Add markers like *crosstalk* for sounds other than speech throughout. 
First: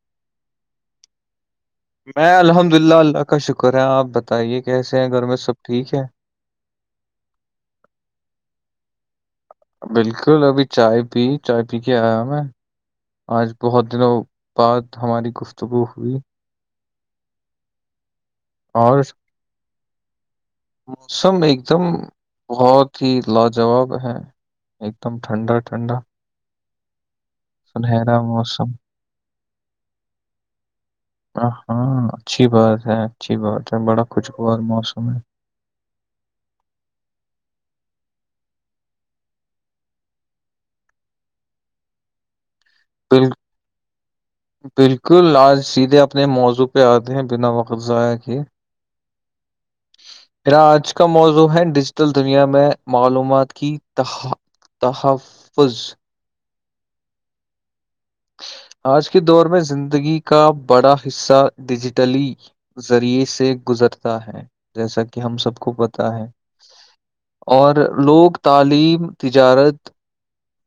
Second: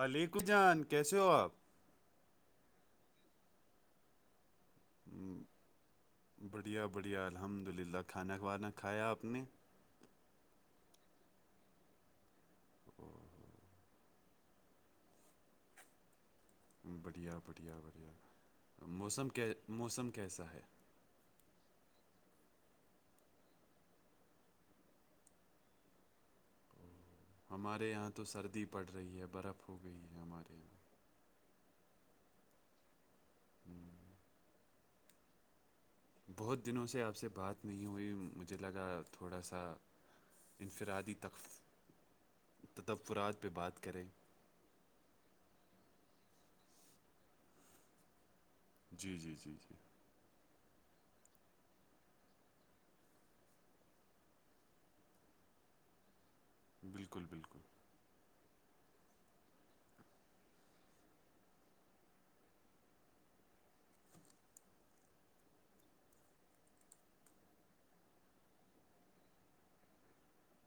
علیک جان کیسے ہو آپ میں الحمد ل اللہ اللہ کا شکر ہے آپ بتائیے کیسے ہیں گھر میں م، سب ٹھیک ہے بڑھیا بڑھیا الحمد للہ کھانا ک ووانا کھایا آپ نے بالکل ابھی چائے پی چائے پی کے آیا میں آج بہت دنوں بعد ہماری گفتگو ہوئی بڑھیا بڑھیا بڑھیا اور موسم موسم کیسا ہے موسم ایک دم بہت ہی لاجواب ہے ایک دم ٹھنڈا ٹھنڈا ہمارے یہاں سنہرا تو سردی موسم پڑ رہی ہے برف ہو گئی ہے ہمارے یہاں ہاں اچھی بات ہے اچھی بات ہے م، بڑا خوشگوار موسم ہے بہت دنوں سے آپ سے بات نہیں ہوئی مجھے لگا تھوڑا سا انفرادی ت بال تدفرات پہ بات کریں بالکل آج سیدھے اپنے موضوع پہ آتے ہیں بنا وقت ضائع کیے جی جی جی جی میرا آج کا موضوع ہے ڈیجیٹل دنیا میں معلومات کی ت تحفظ بالکل بالکل آج کے دور میں زندگی کا بڑا حصہ ڈیجیٹلی ذریعے سے گزرتا ہے جیسا کہ ہم سب کو پتا ہے اور لوگ تعلیم تجارت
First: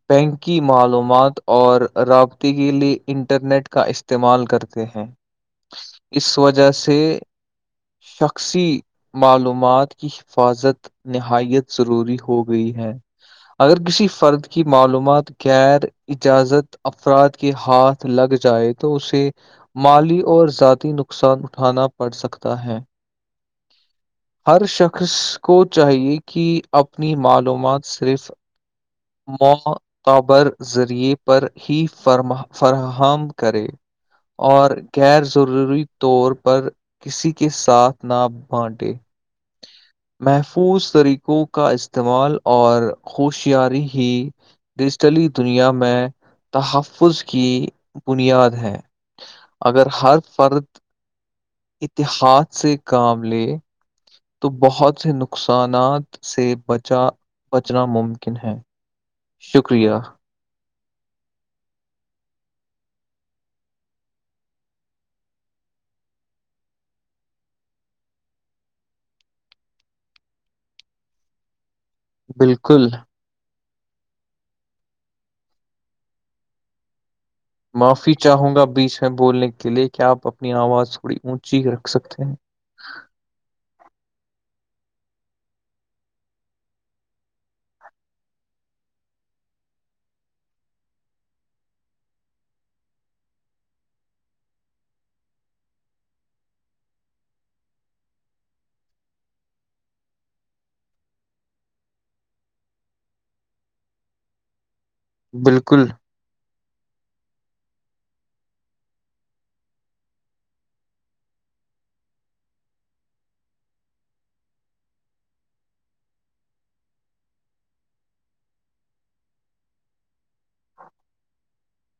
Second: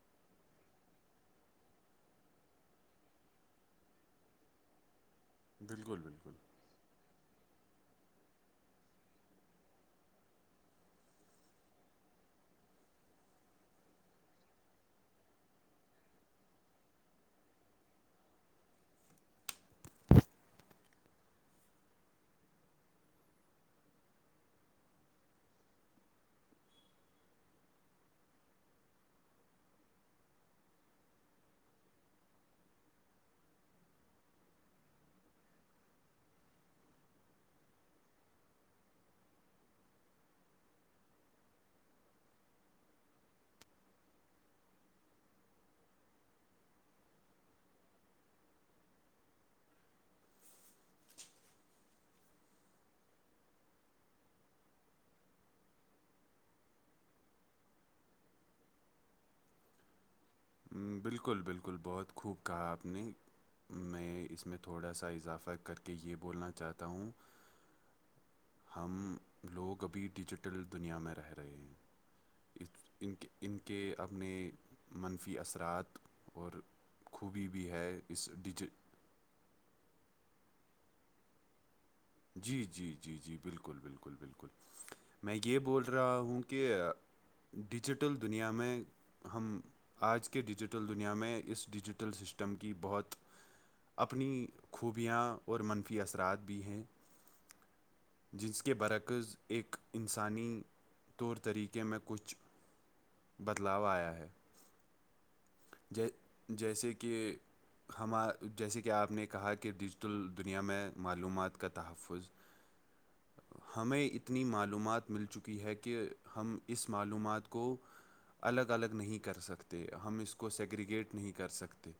بینکی معلومات اور رب کے لیے انٹرنیٹ کا استعمال کرتے ہیں بالکل بالکل اس وجہ سے شخص معلومات کی حفاظت نہایت ضروری ہو گئی ہے اگر کسی فرد کی معلومات غیر اجازت افراد کہ ہاتھ لگ جائے تو اسے مالی اور ذاتی نقصان اٹھانا پڑ سکتا ہے ہر شخص کو چاہیے کہ اپنی معلومات صرف م *unintelligible* *inaudible* قبر ذریعے پر ہی فر فراہم کرے اور غیر ضروری طور پر کسی کے ساتھ نہ بانٹے محفوظ طریقوں کا استعمال اور ہوشیاری ہی ڈیجیٹلی دنیا میں تحفظ کی بنیاد ہے اگر ہر فرد اتحاد سے کام لے تو بہت سے نقصانات سے بچا بچنا ممکن ہے شکریہ بالکل بالکل بہت خوب کہا آپ نے میں اس میں تھوڑا سا اضافہ کر کے یہ بولنا چاہتا ہوں ہم لوگ ابھی ڈیجیٹل دنیا میں رہ رہے ہیں اس بالکل ان کے ان کے اپنے منفی اثرات اور خوبی بھی ہے معافی اس چاہوں گا ڈیجی بیچ بولنے کے لیے کیا آپ اپنی آواز تھوڑی اونچی رکھ سکتے ہیں جی جی جی جی بالکل بالکل بالکل میں یہ بول رہا ہوں کہ ڈیجیٹل دنیا میں ہم آج کے ڈیجیٹل دنیا میں اس ڈیجیٹل سسٹم کی بہت اپنی خوبیاں اور منفی اثرات بھی ہیں جس کے برکز ایک انسانی طور طریقے میں کچھ بدلاؤ آیا ہے بالکل ج جیسے کہ ہم جیسے کہ آپ نے کہا کہ ڈیجیٹل دنیا میں معلومات کا تحفظ *inaudible* *unintelligible* ہمیں اتنی معلومات مل چکی ہے کہ ہم اس معلومات کو الگ الگ نہیں کر سکتے ہم اس کو سیگریگیٹ نہیں کر سکتے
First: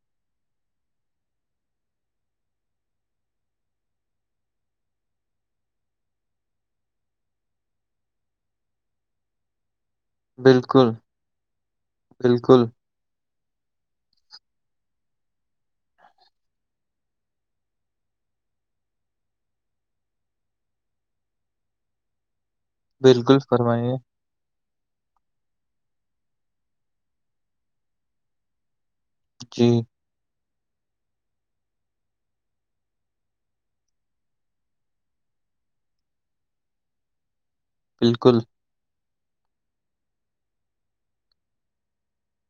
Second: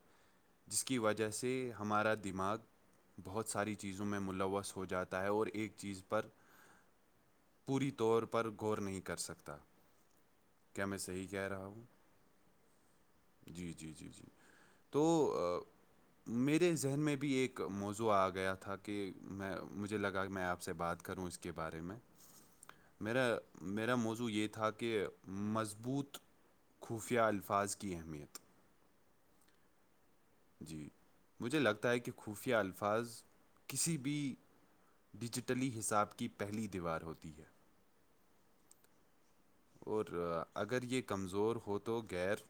جس کی وجہ سے ہمارا دماغ بہت ساری چیزوں میں ملوث ہو جاتا ہے اور ایک چیز پر پوری طور پر غور نہیں کر سکتا کیا بالکل میں صحیح کہہ رہا ہوں بالکل جی جی جی جی تو میرے ذہن میں بھی ایک موضوع آ گیا تھا کہ میں مجھے لگا میں آپ سے بات کروں اس کے کے بارے میں میرا بالکل فرمائیے میرا موضوع یہ تھا کہ مضبوط خفیہ الفاظ کے کی اہمیت جی جی مجھے لگتا ہے کہ خفیہ الفاظ کسی بھی ڈیجیٹلی حساب کی پہلی دیوار ہوتی ہے بالکل اور اگر یہ کمزور ہو تو غیر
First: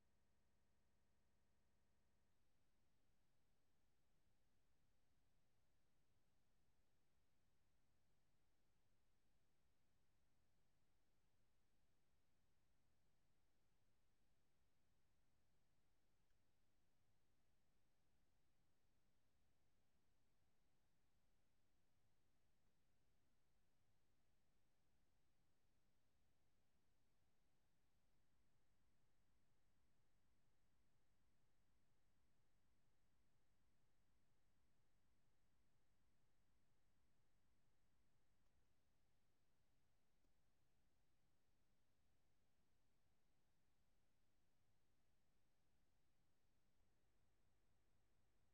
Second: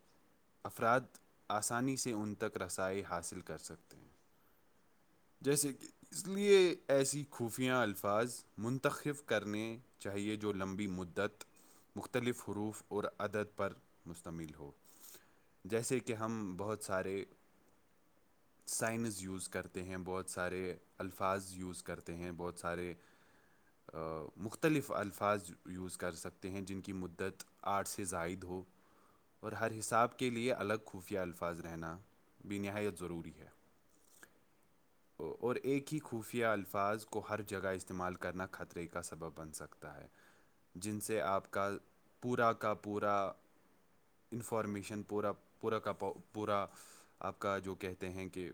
افراد آسانی سے ان تک رسائی حاصل کر سکتے ہیں جیسے کہ اس لیے ایسی خفیا الفاظ منتخب کرنے چاہیے جو لمبی مد دت مختلف حروف اور عدد پر مشتمل ہو جیسے کہ ہم بہت سارے سائنز یوز کرتے ہیں بہت سارے الفاظ یوز کرتے ہیں بہت سارے مختلف الفاظ یوز کر سکتے ہیں جن کی مدت آرٹ سے زائد ہو اور ہر حساب کے لیے الگ خفیہ الفاظ رہنا بھی نہایت ضروری ہے اور ایک ہی خفیہ الفاظ کو ہر جگہ استعمال کرنا خطرے کا سبب بن سکتا ہے جن سے آپ کا پورا کا پورا انفارمیشن پورا پورا کاپا پورا آپ کا جو کہتے ہیں کہ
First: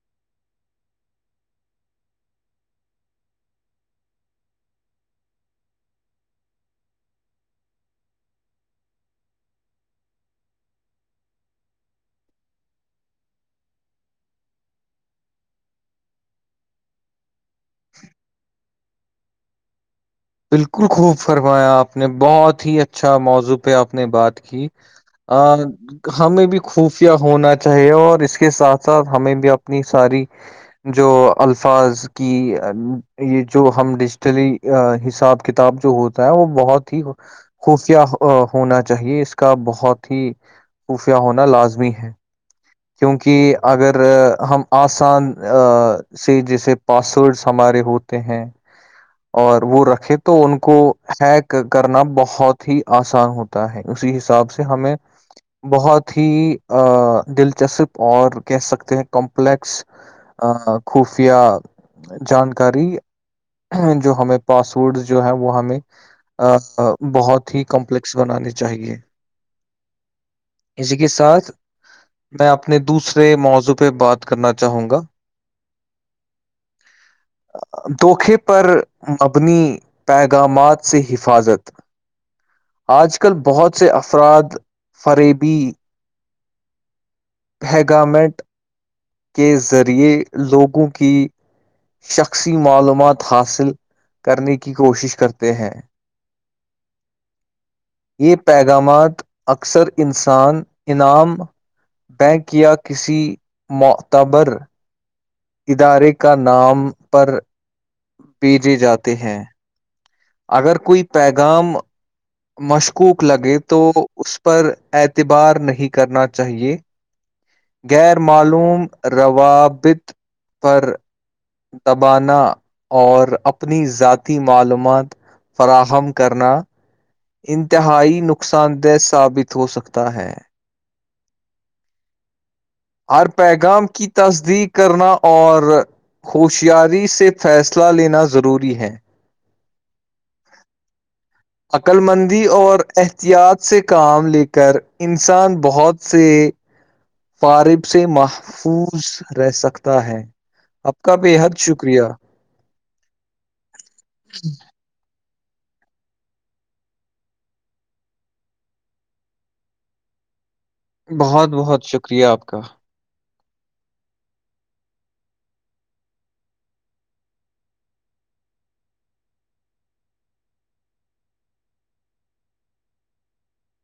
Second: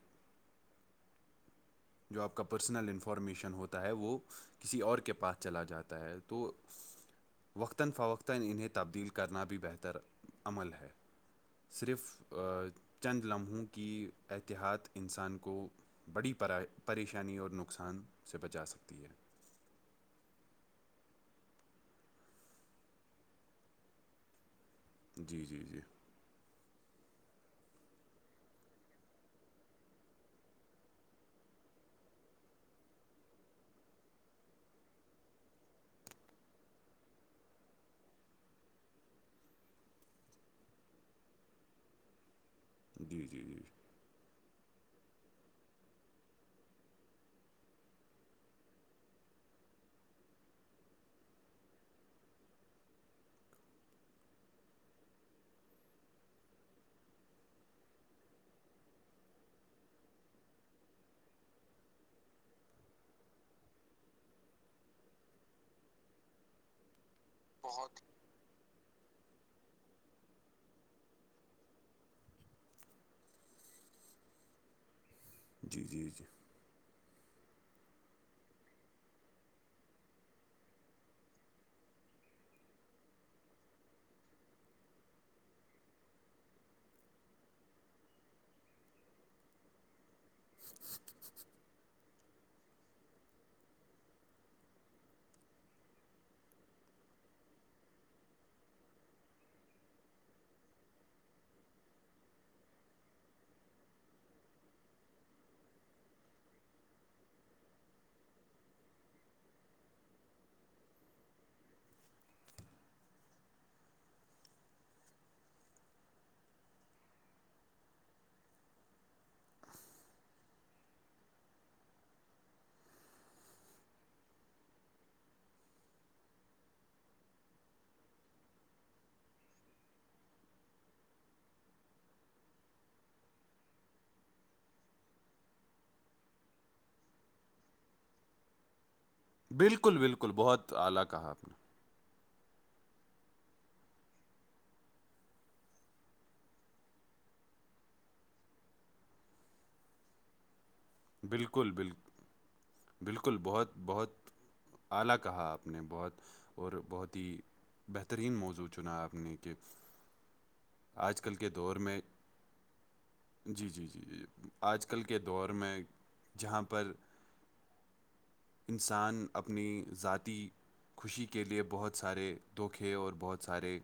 جو آپ کا پرسنل انفارمیشن ہوتا ہے وہ کسی اور کے پاس چلا جاتا ہے تو وقتا فوقتا انہیں تبدیل کرنا بھی بہتر عمل ہے صرف آ چند لمحوں کی احتیاط انسان کو بڑی پریشانی اور نق نقصان سے بچا سکتی ہے بالکل خوب فرمایا آپ نے بہت ہی اچھا موضوع پہ آپ نے بات کی ہ جی جی جی *unintelligible* ہمیں بھی خفیہ ہونا چاہیے اور اس کے ساتھ ساتھ ہمیں بھی اپنی ساری جو الفاظ کی یہ جو ہم ڈیجیٹلی حساب کتاب جو ہوتا ہے وہ بہت ہی خفیہ ہونا چاہیے اس کا بہت ہی خفیہ ہونا لازمی ہے جی جی کیونکہ جی اگر ہم آسان سے جیسے پاسورڈس ہمارے ہوتے ہیں اور وہ رکھے تو ان کو ہیک کرنا بہت ہی آسان ہوتا ہے اسی حساب سے ہمیں بہت ہی دل چسپ اور کہہ سکتے ہیں کمپلیکس خفیا جانکاری جو ہمیں پاسورڈز جو ہیں وہ ہمیں بہت ہی کمپلیکس بنانی چاہیے اسی کے ساتھ میں اپنے دوسرے موضوع پہ بات کرنا چاہوں گا جی جی جی دھکے پر مبنی پیغامات سے حفاظت آج کل بہت سے افراد فریبی ہیگامنٹ کے ذریعے لوگوں کی شخصی معلومات حاصل کرنے کی کوشش کرتے ہیں *inaudible* یہ پیغامات اکثر انسان انعام بینک یا کسی معتبر ادارے کا نام پر بھیجے جاتے ہیں اگر کوئی پیغام مشکوک لگے تو اس پر اعتبار نہیں کرنا چاہیے غیر معلوم روابط پر تبانا اور اپنی ذاتی معلومات فراہم کرنا *unintelligible* انتہائی نقصان دہ ثابت ہو سکتا ہے *unintelligible* ہر پیغام کی تصدیق کرنا اور ہوشیاری سے فیصلہ لینا ضروری ہے بالکل بالکل بہت اعلی کہا آپ نے *unintelligible* عقلمندی اور احتیاط سے کام لے کر انسان بہت سے فارب سے محفوظ رہ سکتا ہے اپ کا بے حد بالکل بالک شکریہ بالکل بہت بہت *unintelligible* *unintelligible* اور بہت ہی بہترین موضوع چنا آپ نے کہ آج کل کے بہت دور بہت میں شکریہ آپ کا جی جی جی جی آج کل کے دور میں جہاں پر انسان اپنی ذاتی خوشی کے لیے بہت سارے دھوکے اور بہت سارے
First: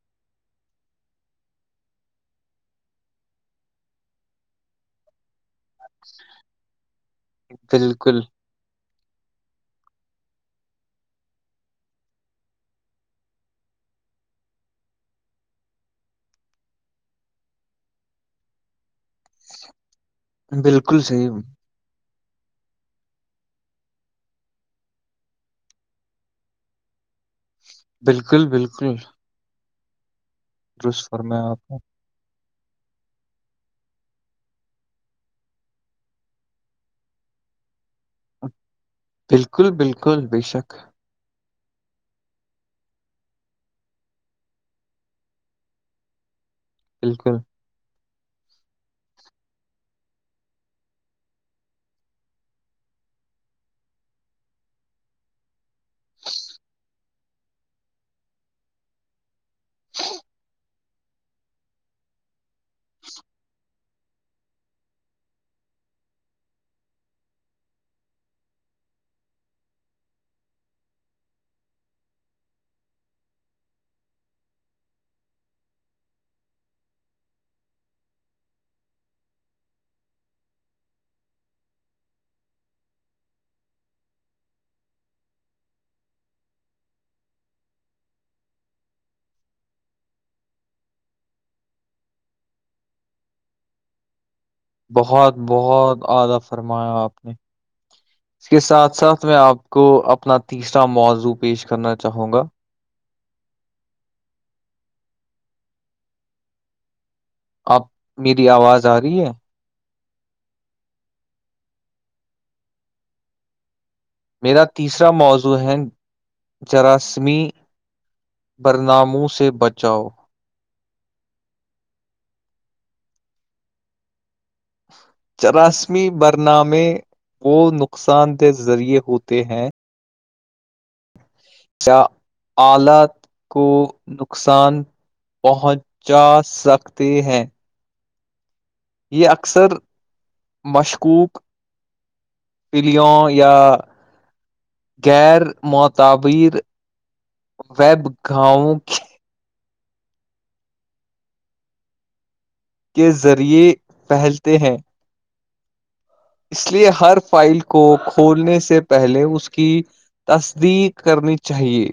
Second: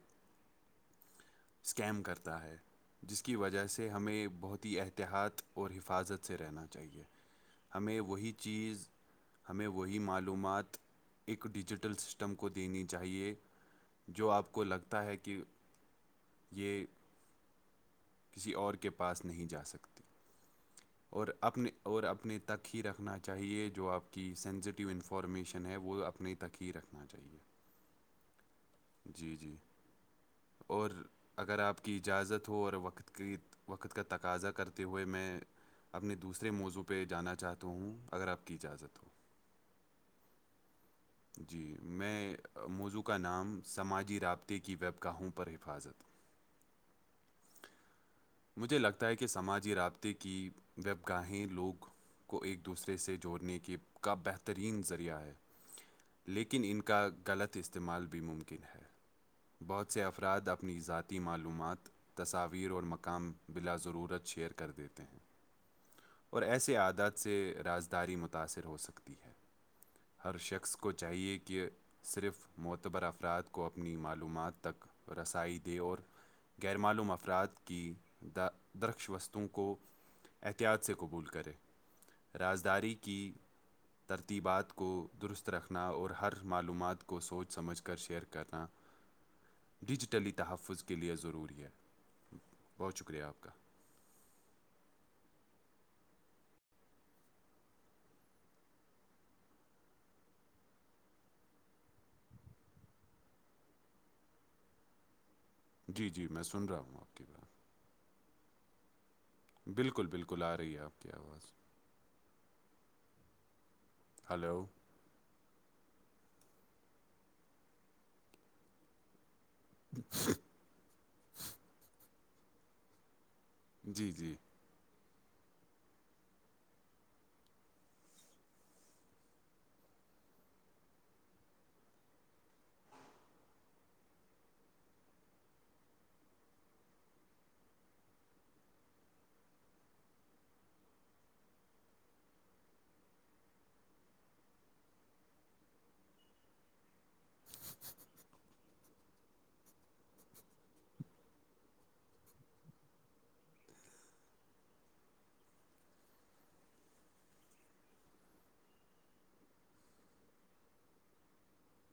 اسکیم کرتا ہے *unintelligible* جس کی وجہ سے ہمیں بہت ہی احتیاط اور حفاظت سے رہنا چاہیے ہمیں بالکل وہی چیز *unintelligible* ہمیں وہی معلومات ایک ڈیجیٹل سسٹم کو دینی چاہیے جو آپ کو لگتا ہے کہ یہ کسی اور کے پاس نہیں جا سکتی بالکل اور صحیح اپنے اور اپنے تک ہی رکھنا چاہیے جو آپ کی سینسیٹیو انفارمیشن ہے وہ اپنے *unintelligible* تک ہی رکھنا چاہیے *unintelligible* بالکل بالکل جی جی اور درست فرمایا اگر نے آپ کی *unintelligible* اجازت ہو اور وقت کی وقت کا تقاضا کرتے ہوئے میں اپنی *unintelligible* دوسرے موضوع پہ جانا چاہتا ہوں اگر آپ کی اجازت ہو بالکل بالکل بے شک *unintelligible* جی میں موضوع کا نام سماجی رابطے کی ویب کا ہوں پر حفاظت *inaudible* بالکل مجھے لگتا ہے کہ سماجی رابطے کی و *unintelligible* گاہیں لوگ کو ایک دوسرے سے جوڑنے کی کا بہترین ذریعہ ہے *unintelligible* لیکن ان کا غلط استعمال بھی ممکن ہے بہت سے افراد اپنی ذاتی ت معلومات تصاویر اور مقام بلا ضرورت شیئر کر دیتے ہیں *unintelligible* اور ایسے عادات سے رازداری متاثر ہو سکتی ہے *unintelligible* ہر شخص کو چاہیے کہ صرف معتبر افراد کو اپنی معلومات تک رسائی دے اور غیر معلوم افراد کی درخش وستو کو احتیاط سے قبول کرے رازداری کی ترتیبات کو درست رکھنا اور ہر معلومات کو سوچ سمجھ کر شیئر کرنا ڈیجیٹلی تحفظ کے لیئے ضروری ہے بہت شکریہ آپ کا بہت بہت آدا فرمایا آپ نے اس کے ساتھ ساتھ میں آپ کو اپنا تیسرا موضوع پیش کرنا چاہوں گا جی جی میں سن رہا ہوں آپ کی بات آپ میری آواز آ رہی ہے بالکل بالکل آ رہی ہے آپ کی آواز میرا ہلو تیسرا موضوع ہیں جراثمی برناموں سے بچ اچھ جی جی چراسمی برنامے کو نقصان دہ ذریعے ہوتے ہیں کیا آلات کو نقصان پہنچا سکتے ہیں یہ اکثر مشکوک پیلیوں یا غیر معتبیر ویب گااہوں کے کے ذریعے پہلتے ہیں اس لیے ہر فائل کو کھولنے سے پہلے اس کی تصدیق کرنی چاہیے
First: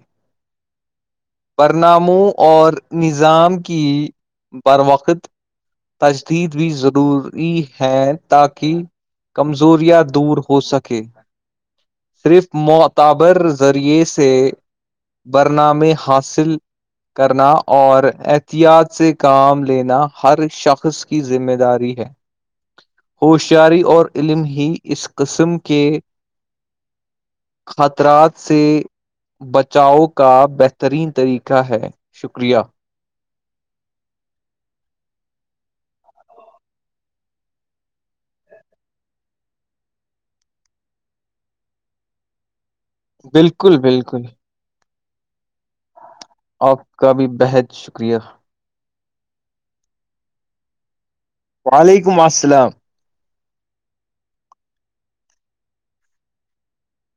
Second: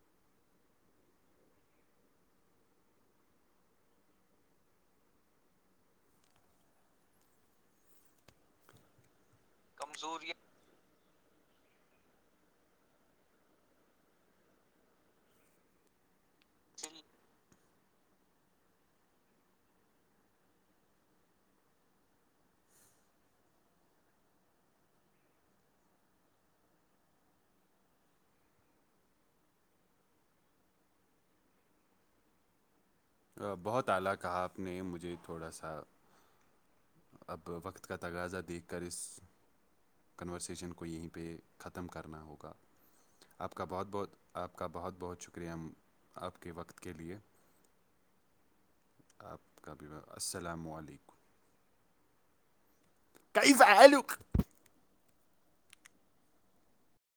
پرناموں اور نظام کی بروقت تجدید بھی ضروری ہے تاکہ کمزوریاں دور ہو سکے صرف معتبر ذریعے سے برنامے حاصل سل جی کرنا اور احتیاط سے کام لینا ہر شخص کی ذمہ داری ہے *inaudible* ہوشیاری اور علم ہی اس قسم کے خطرات سے بچاؤ کا بہتر ترین طریقہ ہے شکریہ بہت اعلی کہا آپ نے مجھے تھوڑا سا اب وقت کا تغاضا دیکھ کر اس کنورسشن کو یہیں پہ ختم کرنا ہوگا آپ کا بالکل بہت بہت بالکل آپ آپ کا بہت بہت شکریہ آپ کے وقت کے کا لیے بھی بےحد شکریہ آپ کا بھی السلام علیکم وعلیکم السلام کئیزہلق